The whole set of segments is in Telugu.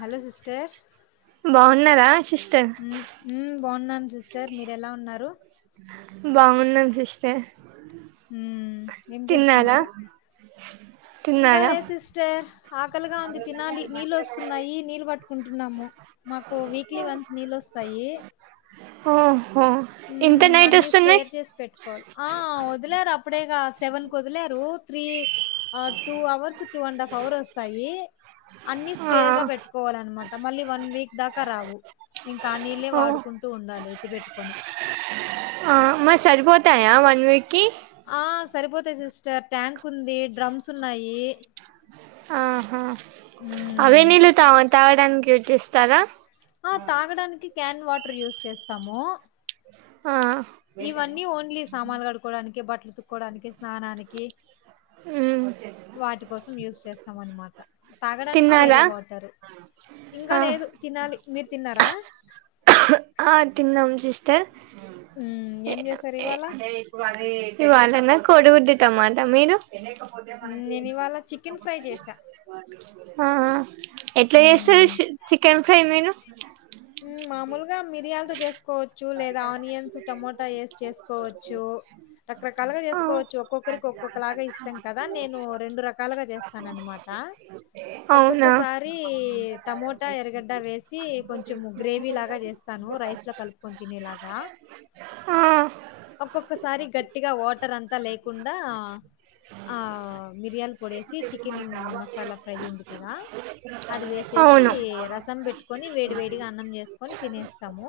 హలో సిస్టర్ బాగున్నారా సిస్టర్ మ్మ్ మ్మ్ బాగున్నాను సిస్టర్ మీరు ఎలా ఉన్నారు బాగున్నాం సిస్టర్ ఊ ఏం తిన్నారా చేస్తున్నారు ఇంకా తిన్నారా లే సిస్టర్ ఆకలిగా ఉంది తినాలి నీళ్ళు వస్తున్నాయి నీళ్ళు పట్టుకుంటున్నాము మాకు వీక్లీ వన్స్ నీళ్ళు వస్తాయి ఓహో ఊ ఇంత నైట్ అన్ని వస్తున్నాయి స్పేర్ చేసి పెట్టుకోవాలి ఆ వదలారు అప్పుడేగా సెవెన్ కు వదిలేరు త్రీ ఆ two hours two and half hour వస్తాయి అన్ని ఆ స్పేర్ గా పెట్టుకోవాలన్నమాట మళ్ళీ వన్ వీక్ దాకా రావు ఇంకా ఆ నీళ్ళే ఓ వాడుకుంటూ ఉండాలి ఎత్తి పెట్టుకొని ఆ మా సరిపోతాయా వన్ వీక్కిి ఆ సరిపోతాయి సిస్టర్ ట్యాంక్ ఉంది డ్రమ్స్ ఉన్నాయి ఆహా అవే హ్మ్. నీళ్లు తవ తాగడానికి తీస్తార ఆ తాగడానికి క్యాన్ వాట్ ట్రి యూస్ చేస్తాము ఆ ఇవన్నీ ఓన్లీ సామాన్లు కడుక్కోవడానికె బట్లు ఎతుకోవడానికి స్నానానికి ఉమ్ వాటి కోసం యూస్ చేస్తాం అనమాట తాగడానికి తిన్నారా వేరే వాటరు ఆ ఇంకా లేదు తినాలి మీరు తిన్నారా? ఆ తిన్నం సిస్టర్ ఉమ్ ఏం చేస్తారు ఇవాళ ఇవాళ కూడ కొడి గుడ్డు టమాట మీది ఉ మ్మ్, నేను ఇవాళ చికెన్ ఫ్రై చేశా. ఆ ఆ ఎట్లా చేస్తారు హ్మ్. సి చికెన్ ఫ్రై మీరు ఉ ఉమ్ మామూలుగా మిరియాలతో చేసుకోవచ్చు లేదా ఆనియన్స్ టమోటా వేసి చేసుకోవచ్చు రకరకాలుగా మీరు చేసుకోవచ్చు ఒక్కొక్కరికి ఒక్కొక్కలాగా ఇష్టం కదా నేను రెండు రకాలగా చేస్తాన అనమాట అవునా ఒక్కొక్కసారి టమోటా ఎరగడ్డ వేసి కొంచం చమ గ్రేవీ లాగా చేస్తాను రైసులోకలుపుకొని తినేలాగా ఆ ఒక్కొక్క సారి గట్టిగ వాటర్ అంత లేకుండా ఆ ఆ మిరియాలపొడి యేసి చికెన్ మసాలాఫ్రై ఉంది కదా అది వేసేసి అవును రసం పెట్టుకొని వేడి వేడి ఇగ అన్నం చేస్తా తినేస్తాము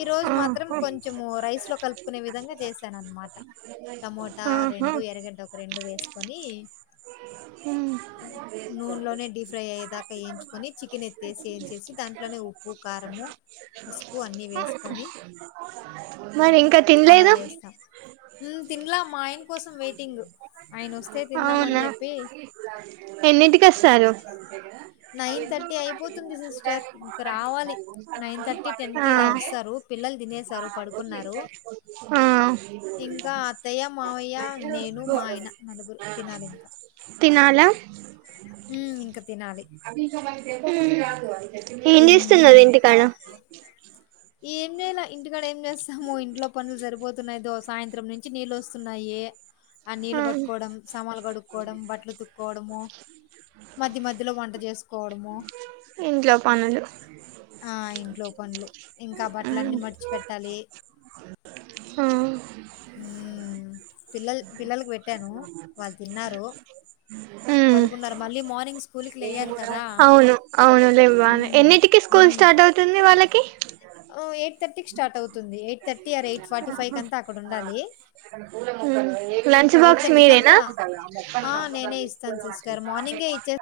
ఈ రోజు మాత్రం ఆహా కొంచెము రైస్ లో కలుపుకునే విధంగా చేసాను అన్నమాట టమోటా ఆహా రెండు ఎరగడ్డ ఒక రెండు వేసుకొని ఉమ్. నూనెలోనే డీప్ ఫ్రై అయ్యేదాకా వేయించుకొని చికెన్ ఎత్తేసి వెన్చేసి దాంట్లోనే ఉప్పు ఉప్పు కారము పసుపు అన్ని వేసుకొని మరి ఇంకా అలా తినలేదు చేస్తాం తిన్లా మా ఆయన కోసం వెయిటింగ్ ఆయన వస్తే తిందాము అని అవునా చెప్పి ఎన్నిటికీ వస్తారు నైన్ థర్టీ అయిపోతుంది సిస్టర్ [inaudible] రావాలి. ఆ ఇలా వస్తారు. పిల్లలు తినేసారు, పడుకున్నారు. ఆ ఇంకా అత్తయ్య, మావయ్య, నేను, మా ఆయన నలుగురు తినాలింకా. తినాల హ్మ్. ఇంక తినాలి. అవి ఇంకా పనికి హు. ఏం చేస్తున్నది హ్మ్. ఇంటిక ఏం చేయాల ఇంటికాడ ఏం చేస్తాము ఇంట్లో పనులు జారిపో సరిపోతున్నాదో సాయంత్రం నుంచి నీళ్లు వస్తున్నాయి. ఆ నీళ్ళు పట్టుకోవడం సమానులు కడుక్కోవడం బట్టలు ఉతుక్కోవడము మధ్య మధ్యలో వంట చేసుకోవడము. ఇంట్లో పనులు ఆ ఇంట్లో పనులు ఇంకా బట్టల ఉమ్, అన్ని మడిచి పెట్టాలి ఆ పిల్లలు పిల్లలకు పెట్టాను వాళ్ళు తిన్నారు ఉమ్ పడుకున్నారు. మళ్ళీ మార్నింగ్ స్కూల్ కి లేయ్యాలి. అవును అవును లేవ్వలి. ఎన్నిటికి స్కూల్ స్టార్ట్ అవుతుంది. వాళ్ళకి ఓ ఎయిట్ థర్టీ స్టార్ట్ అవుతుంది. Eight thirty or eight forty five అంత అక్కడ ఉండాలి. లంచ్ ఎయిట్ బాక్స్ థర్టీ కి మీరేనా అంటే నేనే ఇస్తాను. సిస్టర్ మార్నింగే ఇచ్చే